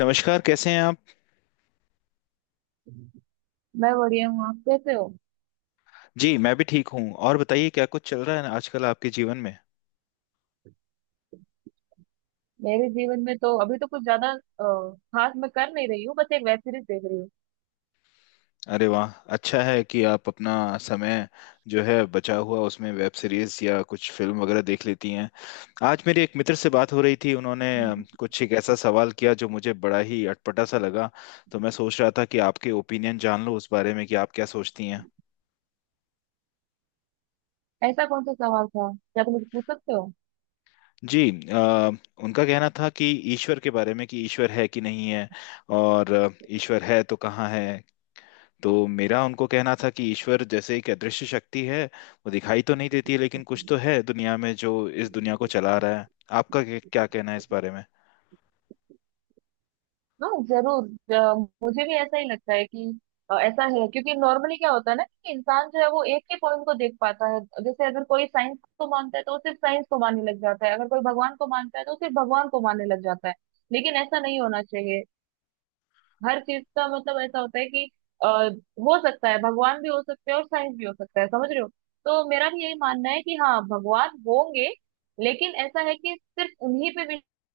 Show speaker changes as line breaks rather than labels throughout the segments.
नमस्कार, कैसे हैं आप।
मैं बढ़िया हूँ। आप कैसे हो?
जी मैं भी ठीक हूँ। और बताइए क्या कुछ चल रहा है आजकल आपके जीवन में।
मेरे जीवन में तो अभी तो कुछ ज्यादा खास मैं कर नहीं रही हूँ, बस एक वेब सीरीज देख रही
अरे वाह, अच्छा है कि आप अपना समय जो है बचा हुआ उसमें वेब सीरीज या कुछ फिल्म वगैरह देख लेती हैं। आज मेरे एक मित्र से बात हो रही थी, उन्होंने
हूँ।
कुछ एक ऐसा सवाल किया जो मुझे बड़ा ही अटपटा सा लगा। तो मैं सोच रहा था कि आपके ओपिनियन जान लूँ उस बारे में कि आप क्या सोचती हैं।
ऐसा कौन सा सवाल था? क्या तुम मुझे पूछ सकते हो?
जी। अ, उनका कहना था कि ईश्वर के बारे में, कि ईश्वर है कि नहीं है। और ईश्वर है तो कहाँ है। तो मेरा उनको कहना था कि ईश्वर जैसे एक अदृश्य शक्ति है। वो दिखाई तो नहीं देती है, लेकिन कुछ तो है दुनिया में जो इस दुनिया को चला रहा है। आपका क्या क्या कहना है इस बारे में।
हाँ जरूर। मुझे भी ऐसा ही लगता है कि ऐसा है, क्योंकि नॉर्मली क्या होता है ना कि इंसान जो है वो एक ही पॉइंट को देख पाता है। जैसे अगर कोई साइंस को मानता है तो वो सिर्फ साइंस को मानने लग जाता है, अगर कोई भगवान को मानता है तो वो सिर्फ भगवान को मानने लग जाता है। लेकिन ऐसा नहीं होना चाहिए। हर चीज का मतलब ऐसा होता है कि हो सकता है भगवान भी हो सकते हैं और साइंस भी हो सकता है, समझ रहे हो? तो मेरा भी यही मानना है कि हाँ भगवान होंगे, लेकिन ऐसा है कि सिर्फ उन्हीं पे विश्वास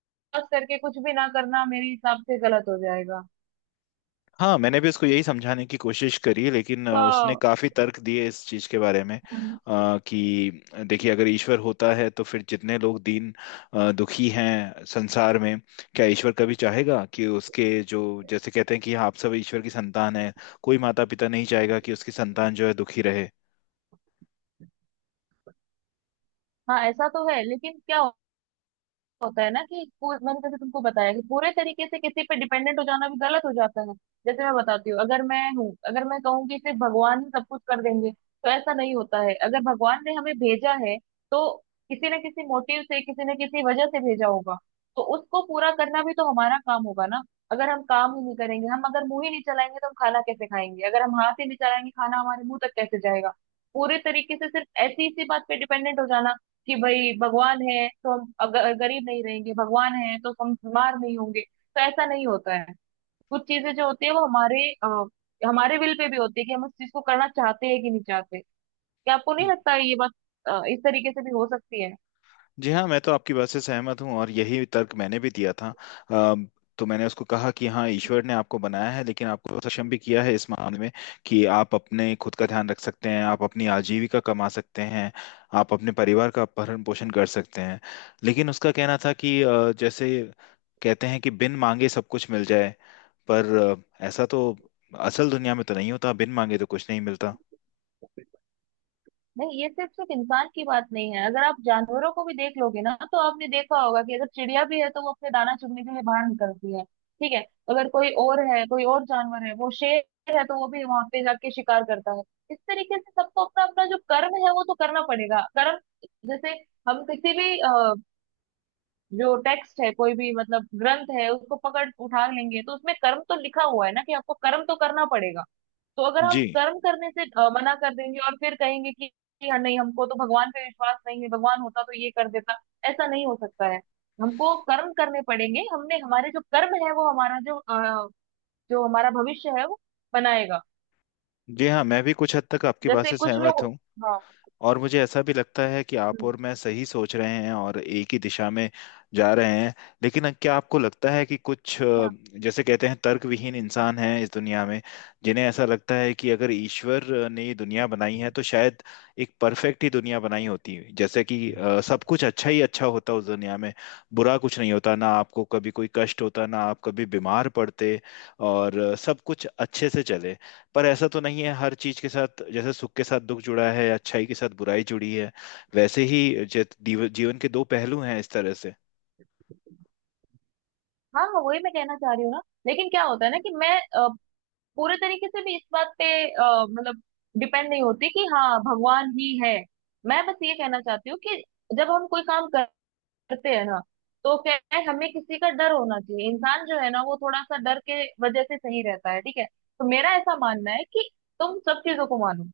करके कुछ भी ना करना मेरे हिसाब से गलत हो जाएगा।
हाँ, मैंने भी उसको यही समझाने की कोशिश करी, लेकिन उसने
तो
काफी तर्क दिए इस चीज के बारे में। कि देखिए, अगर ईश्वर होता है तो फिर जितने लोग दीन दुखी हैं संसार में, क्या ईश्वर कभी चाहेगा कि उसके जो, जैसे कहते हैं कि हाँ, आप सब ईश्वर की संतान है। कोई माता पिता नहीं चाहेगा कि उसकी संतान जो है दुखी रहे।
हाँ ऐसा तो है, लेकिन क्या होता है ना कि मैंने जैसे तुमको बताया कि पूरे तरीके से किसी पे डिपेंडेंट हो जाना भी गलत हो जाता है। जैसे मैं बताती हूँ, अगर मैं हूँ, अगर मैं कहूँ कि सिर्फ भगवान ही सब कुछ कर देंगे, तो ऐसा नहीं होता है। अगर भगवान ने हमें भेजा है तो किसी न किसी मोटिव से, किसी न किसी वजह से भेजा होगा, तो उसको पूरा करना भी तो हमारा काम होगा ना। अगर हम काम ही नहीं करेंगे, हम अगर मुंह ही नहीं चलाएंगे तो हम खाना कैसे खाएंगे, अगर हम हाथ ही नहीं चलाएंगे खाना हमारे मुंह तक कैसे जाएगा? पूरे तरीके से सिर्फ ऐसी इसी बात पे डिपेंडेंट हो जाना कि भाई भगवान है तो हम अगर गरीब नहीं रहेंगे, भगवान है तो हम बीमार नहीं होंगे, तो ऐसा नहीं होता है। कुछ चीजें जो होती है वो हमारे हमारे विल पे भी होती है कि हम उस चीज को करना चाहते हैं कि नहीं चाहते। क्या आपको नहीं लगता है ये बात इस तरीके से भी हो सकती है?
जी हाँ, मैं तो आपकी बात से सहमत हूँ और यही तर्क मैंने भी दिया था। अम, तो मैंने उसको कहा कि हाँ, ईश्वर ने आपको बनाया है, लेकिन आपको सक्षम भी किया है इस मामले में कि आप अपने खुद का ध्यान रख सकते हैं, आप अपनी आजीविका कमा सकते हैं, आप अपने परिवार का भरण पोषण कर सकते हैं। लेकिन उसका कहना था कि जैसे कहते हैं कि बिन मांगे सब कुछ मिल जाए, पर ऐसा तो असल दुनिया में तो नहीं होता, बिन मांगे तो कुछ नहीं मिलता।
नहीं, ये सिर्फ सिर्फ इंसान की बात नहीं है, अगर आप जानवरों को भी देख लोगे ना तो आपने देखा होगा कि अगर चिड़िया भी है तो वो अपने दाना चुगने के लिए बाहर निकलती है, ठीक है? अगर कोई और है, कोई और जानवर है, वो शेर है, तो वो भी वहां पे जाके शिकार करता है। इस तरीके से सबको अपना अपना जो कर्म है वो तो करना पड़ेगा। कर्म, जैसे हम किसी भी जो टेक्स्ट है, कोई भी मतलब ग्रंथ है, उसको पकड़ उठा लेंगे तो उसमें कर्म तो लिखा हुआ है ना कि आपको कर्म तो करना पड़ेगा। तो अगर हम
जी।
कर्म करने से मना कर देंगे और फिर कहेंगे कि हाँ नहीं हमको तो भगवान पे विश्वास नहीं है, भगवान होता तो ये कर देता, ऐसा नहीं हो सकता है। हमको कर्म करने पड़ेंगे, हमने हमारे जो कर्म है वो हमारा जो जो हमारा भविष्य है वो बनाएगा।
जी हाँ, मैं भी कुछ हद तक आपकी बात
जैसे
से
कुछ
सहमत
लोग।
हूँ।
हाँ।
और मुझे ऐसा भी लगता है कि आप
हम्म।
और मैं सही सोच रहे हैं और एक ही दिशा में जा रहे हैं। लेकिन क्या आपको लगता है कि कुछ
हाँ,
जैसे कहते हैं तर्कविहीन इंसान हैं इस दुनिया में, जिन्हें ऐसा लगता है कि अगर ईश्वर ने ये दुनिया बनाई है तो शायद एक परफेक्ट ही दुनिया बनाई होती। जैसे कि सब कुछ अच्छा ही अच्छा होता उस दुनिया में, बुरा कुछ नहीं होता, ना आपको कभी कोई कष्ट होता, ना आप कभी बीमार पड़ते, और सब कुछ अच्छे से चले। पर ऐसा तो नहीं है, हर चीज के साथ जैसे सुख के साथ दुख जुड़ा है, अच्छाई के साथ बुराई जुड़ी है। वैसे ही जीवन के दो पहलू हैं इस तरह से।
हाँ, हाँ, वही मैं कहना चाह रही हूँ ना, लेकिन क्या होता है ना कि मैं पूरे तरीके से भी इस बात पे मतलब डिपेंड नहीं होती कि हाँ भगवान ही है। मैं बस ये कहना चाहती हूँ कि जब हम कोई काम कर करते हैं ना, तो क्या है, हमें किसी का डर होना चाहिए। इंसान जो है ना वो थोड़ा सा डर के वजह से सही रहता है, ठीक है? तो मेरा ऐसा मानना है कि तुम सब चीजों को मानो,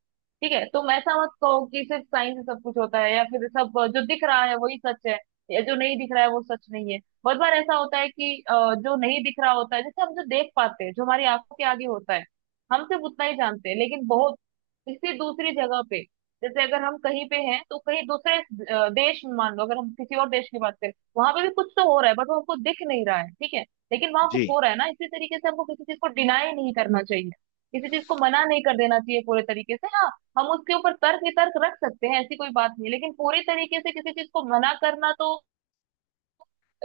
ठीक है? तुम ऐसा मत कहो कि सिर्फ साइंस से सब कुछ होता है, या फिर सब जो दिख रहा है वही सच है, या जो नहीं दिख रहा है वो सच नहीं है। बहुत बार ऐसा होता है कि जो नहीं दिख रहा होता है, जैसे हम जो देख पाते हैं, जो हमारी आंखों के आगे होता है, हम सिर्फ उतना ही जानते हैं, लेकिन बहुत किसी दूसरी जगह पे, जैसे अगर हम कहीं पे हैं तो कहीं दूसरे देश में, मान लो अगर हम किसी और देश की बात करें, वहां पे भी कुछ तो हो रहा है, बट वो हमको दिख नहीं रहा है, ठीक है? लेकिन वहां
जी।
कुछ हो रहा है ना, इसी तरीके से हमको किसी चीज को डिनाई नहीं करना चाहिए, किसी चीज को मना नहीं कर देना चाहिए पूरे तरीके से। हाँ, हम उसके ऊपर तर्क वितर्क रख सकते हैं, ऐसी कोई बात नहीं, लेकिन पूरी तरीके से किसी चीज को मना करना तो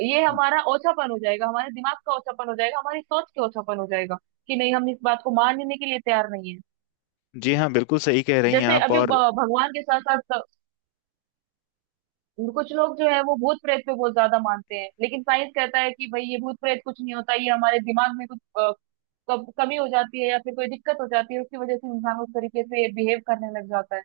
ये हमारा ओछापन हो जाएगा, हमारे दिमाग का ओछापन हो जाएगा, हमारी सोच के ओछापन हो जाएगा, कि नहीं हम इस बात को मानने के लिए तैयार नहीं है।
जी हाँ, बिल्कुल सही कह रही हैं
जैसे
आप।
अभी
और
भगवान के साथ साथ कुछ लोग जो है वो भूत प्रेत पे बहुत ज्यादा मानते हैं, लेकिन साइंस कहता है कि भाई ये भूत प्रेत कुछ नहीं होता, ये हमारे दिमाग में कुछ कमी हो जाती है या फिर कोई दिक्कत हो जाती है, उसकी वजह से इंसान उस तरीके से बिहेव करने लग जाता है।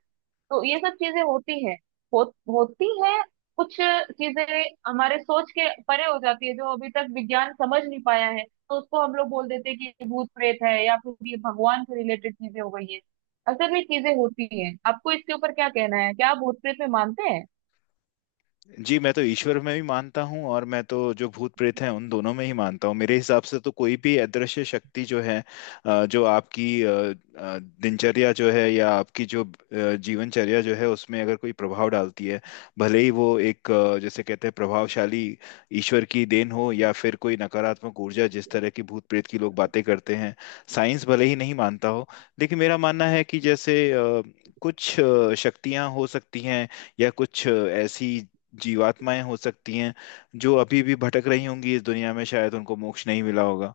तो ये सब चीजें होती है, हो, होती है कुछ चीजें हमारे सोच के परे हो जाती है, जो अभी तक विज्ञान समझ नहीं पाया है, तो उसको हम लोग बोल देते हैं कि ये भूत प्रेत है या फिर ये भगवान से रिलेटेड चीजें हो गई है। असल में चीजें होती हैं। आपको इसके ऊपर क्या कहना है? क्या आप भूत प्रेत में मानते हैं?
जी, मैं तो ईश्वर में भी मानता हूँ, और मैं तो जो भूत प्रेत हैं उन दोनों में ही मानता हूँ। मेरे हिसाब से तो कोई भी अदृश्य शक्ति जो है, जो आपकी दिनचर्या जो है, या आपकी जो जीवनचर्या जो है, उसमें अगर कोई प्रभाव डालती है, भले ही वो एक जैसे कहते हैं प्रभावशाली ईश्वर की देन हो, या फिर कोई नकारात्मक ऊर्जा जिस तरह की भूत प्रेत की लोग बातें करते हैं। साइंस भले ही नहीं मानता हो, लेकिन मेरा मानना है कि जैसे कुछ शक्तियां हो सकती हैं, या कुछ ऐसी जीवात्माएं हो सकती हैं जो अभी भी भटक रही होंगी इस दुनिया में, शायद उनको मोक्ष नहीं मिला होगा।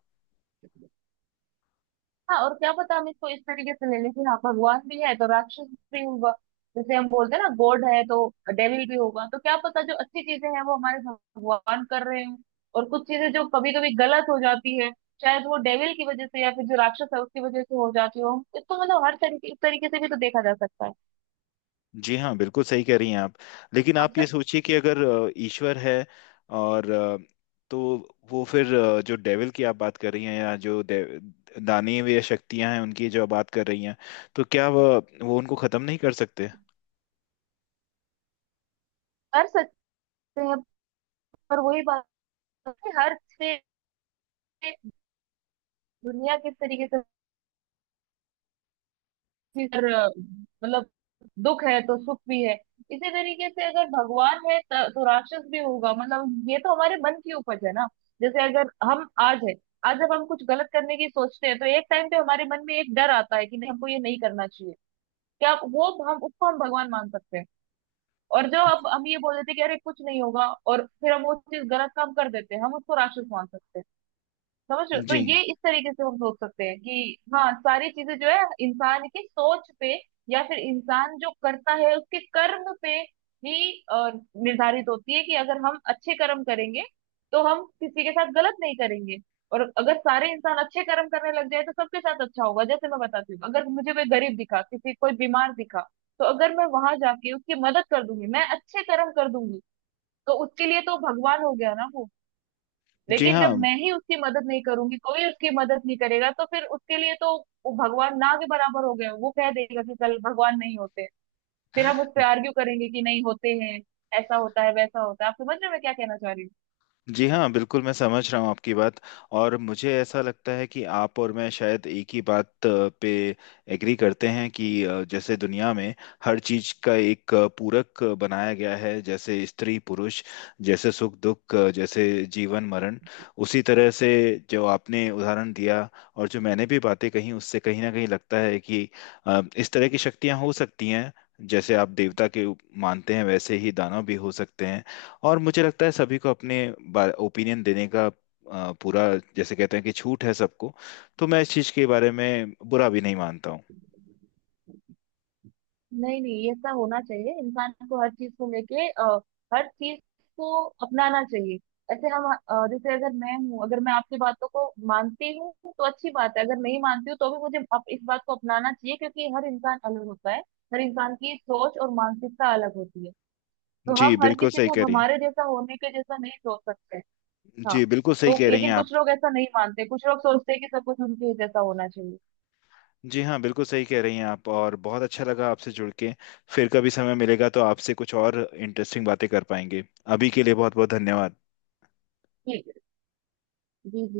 हाँ, और क्या पता, हम इसको इस तरीके से ले लें कि हाँ भगवान भी है तो राक्षस भी होगा। जैसे हम बोलते हैं ना, गॉड है तो डेविल भी होगा, तो क्या पता जो अच्छी चीजें हैं वो हमारे भगवान कर रहे हो, और कुछ चीजें जो कभी कभी गलत हो जाती है, शायद वो डेविल की वजह से या फिर जो राक्षस है उसकी वजह से हो जाती हो। इसको मतलब हर तरीके इस तरीके से भी तो देखा जा सकता है।
जी हाँ, बिल्कुल सही कह रही हैं आप। लेकिन
अब
आप
तो
ये सोचिए कि अगर ईश्वर है, और तो वो फिर जो डेविल की आप बात कर रही हैं, या जो दानवीय या शक्तियां हैं उनकी जो आप बात कर रही हैं, तो क्या वह वो उनको खत्म नहीं कर सकते।
कर सकते हैं, पर वही बात है कि हर से दुनिया किस तरीके से फिर मतलब दुख है तो सुख भी है। इसी तरीके से अगर भगवान है तो राक्षस भी होगा। मतलब ये तो हमारे मन की उपज है ना, जैसे अगर हम आज है, आज जब हम कुछ गलत करने की सोचते हैं तो एक टाइम पे हमारे मन में एक डर आता है कि नहीं हमको ये नहीं करना चाहिए, क्या वो हम उसको हम भगवान मान सकते हैं? और जो अब हम ये बोल देते हैं कि अरे कुछ नहीं होगा और फिर हम वो चीज गलत काम कर देते हैं, हम उसको राक्षस मान सकते हैं, समझ रहे हो? तो
जी।
ये इस तरीके से हम सोच सकते हैं कि हाँ सारी चीजें जो है इंसान की सोच पे, या फिर इंसान जो करता है उसके कर्म पे ही निर्धारित होती है, कि अगर हम अच्छे कर्म करेंगे तो हम किसी के साथ गलत नहीं करेंगे, और अगर सारे इंसान अच्छे कर्म करने लग जाए तो सबके साथ अच्छा होगा। जैसे मैं बताती हूँ, अगर मुझे कोई गरीब दिखा, किसी कोई बीमार दिखा, तो अगर मैं वहां जाके उसकी मदद कर दूंगी, मैं अच्छे कर्म कर दूंगी, तो उसके लिए तो भगवान हो गया ना वो।
जी
लेकिन जब
हाँ।
मैं ही उसकी मदद नहीं करूंगी, कोई उसकी मदद नहीं करेगा, तो फिर उसके लिए तो वो भगवान ना के बराबर हो गए, वो कह देगा कि कल भगवान नहीं होते। फिर हम उस पे आर्ग्यू करेंगे कि नहीं होते हैं, ऐसा होता है, वैसा होता है। आप समझ रहे हैं मैं क्या कहना चाह रही हूँ?
जी हाँ, बिल्कुल मैं समझ रहा हूँ आपकी बात। और मुझे ऐसा लगता है कि आप और मैं शायद एक ही बात पे एग्री करते हैं कि जैसे दुनिया में हर चीज का एक पूरक बनाया गया है। जैसे स्त्री पुरुष, जैसे सुख दुख, जैसे जीवन मरण। उसी तरह से जो आपने उदाहरण दिया और जो मैंने भी बातें कही, उससे कहीं ना कहीं लगता है कि इस तरह की शक्तियाँ हो सकती हैं। जैसे आप देवता के मानते हैं, वैसे ही दानव भी हो सकते हैं। और मुझे लगता है सभी को अपने ओपिनियन देने का पूरा, जैसे कहते हैं कि छूट है सबको। तो मैं इस चीज़ के बारे में बुरा भी नहीं मानता हूँ।
नहीं नहीं, ये सब होना चाहिए। इंसान को हर चीज को लेके हर चीज को अपनाना चाहिए। ऐसे हम जैसे अगर मैं हूँ, अगर मैं आपकी बातों को मानती हूँ तो अच्छी बात है, अगर नहीं मानती हूँ तो भी मुझे इस बात को अपनाना चाहिए, क्योंकि हर इंसान अलग होता है, हर इंसान की सोच और मानसिकता अलग होती है। तो
जी,
हम हर
बिल्कुल
किसी
सही
को
कह रही
हमारे जैसा होने के जैसा नहीं सोच सकते।
हैं।
हाँ,
जी बिल्कुल सही
तो
कह रही हैं
लेकिन
आप।
कुछ लोग ऐसा नहीं मानते, कुछ लोग सोचते हैं कि सब कुछ उनके जैसा होना चाहिए।
जी हाँ, बिल्कुल सही कह रही हैं आप। और बहुत अच्छा लगा आपसे जुड़ के। फिर कभी समय मिलेगा तो आपसे कुछ और इंटरेस्टिंग बातें कर पाएंगे। अभी के लिए बहुत बहुत धन्यवाद।
ठीक है। जी, जी।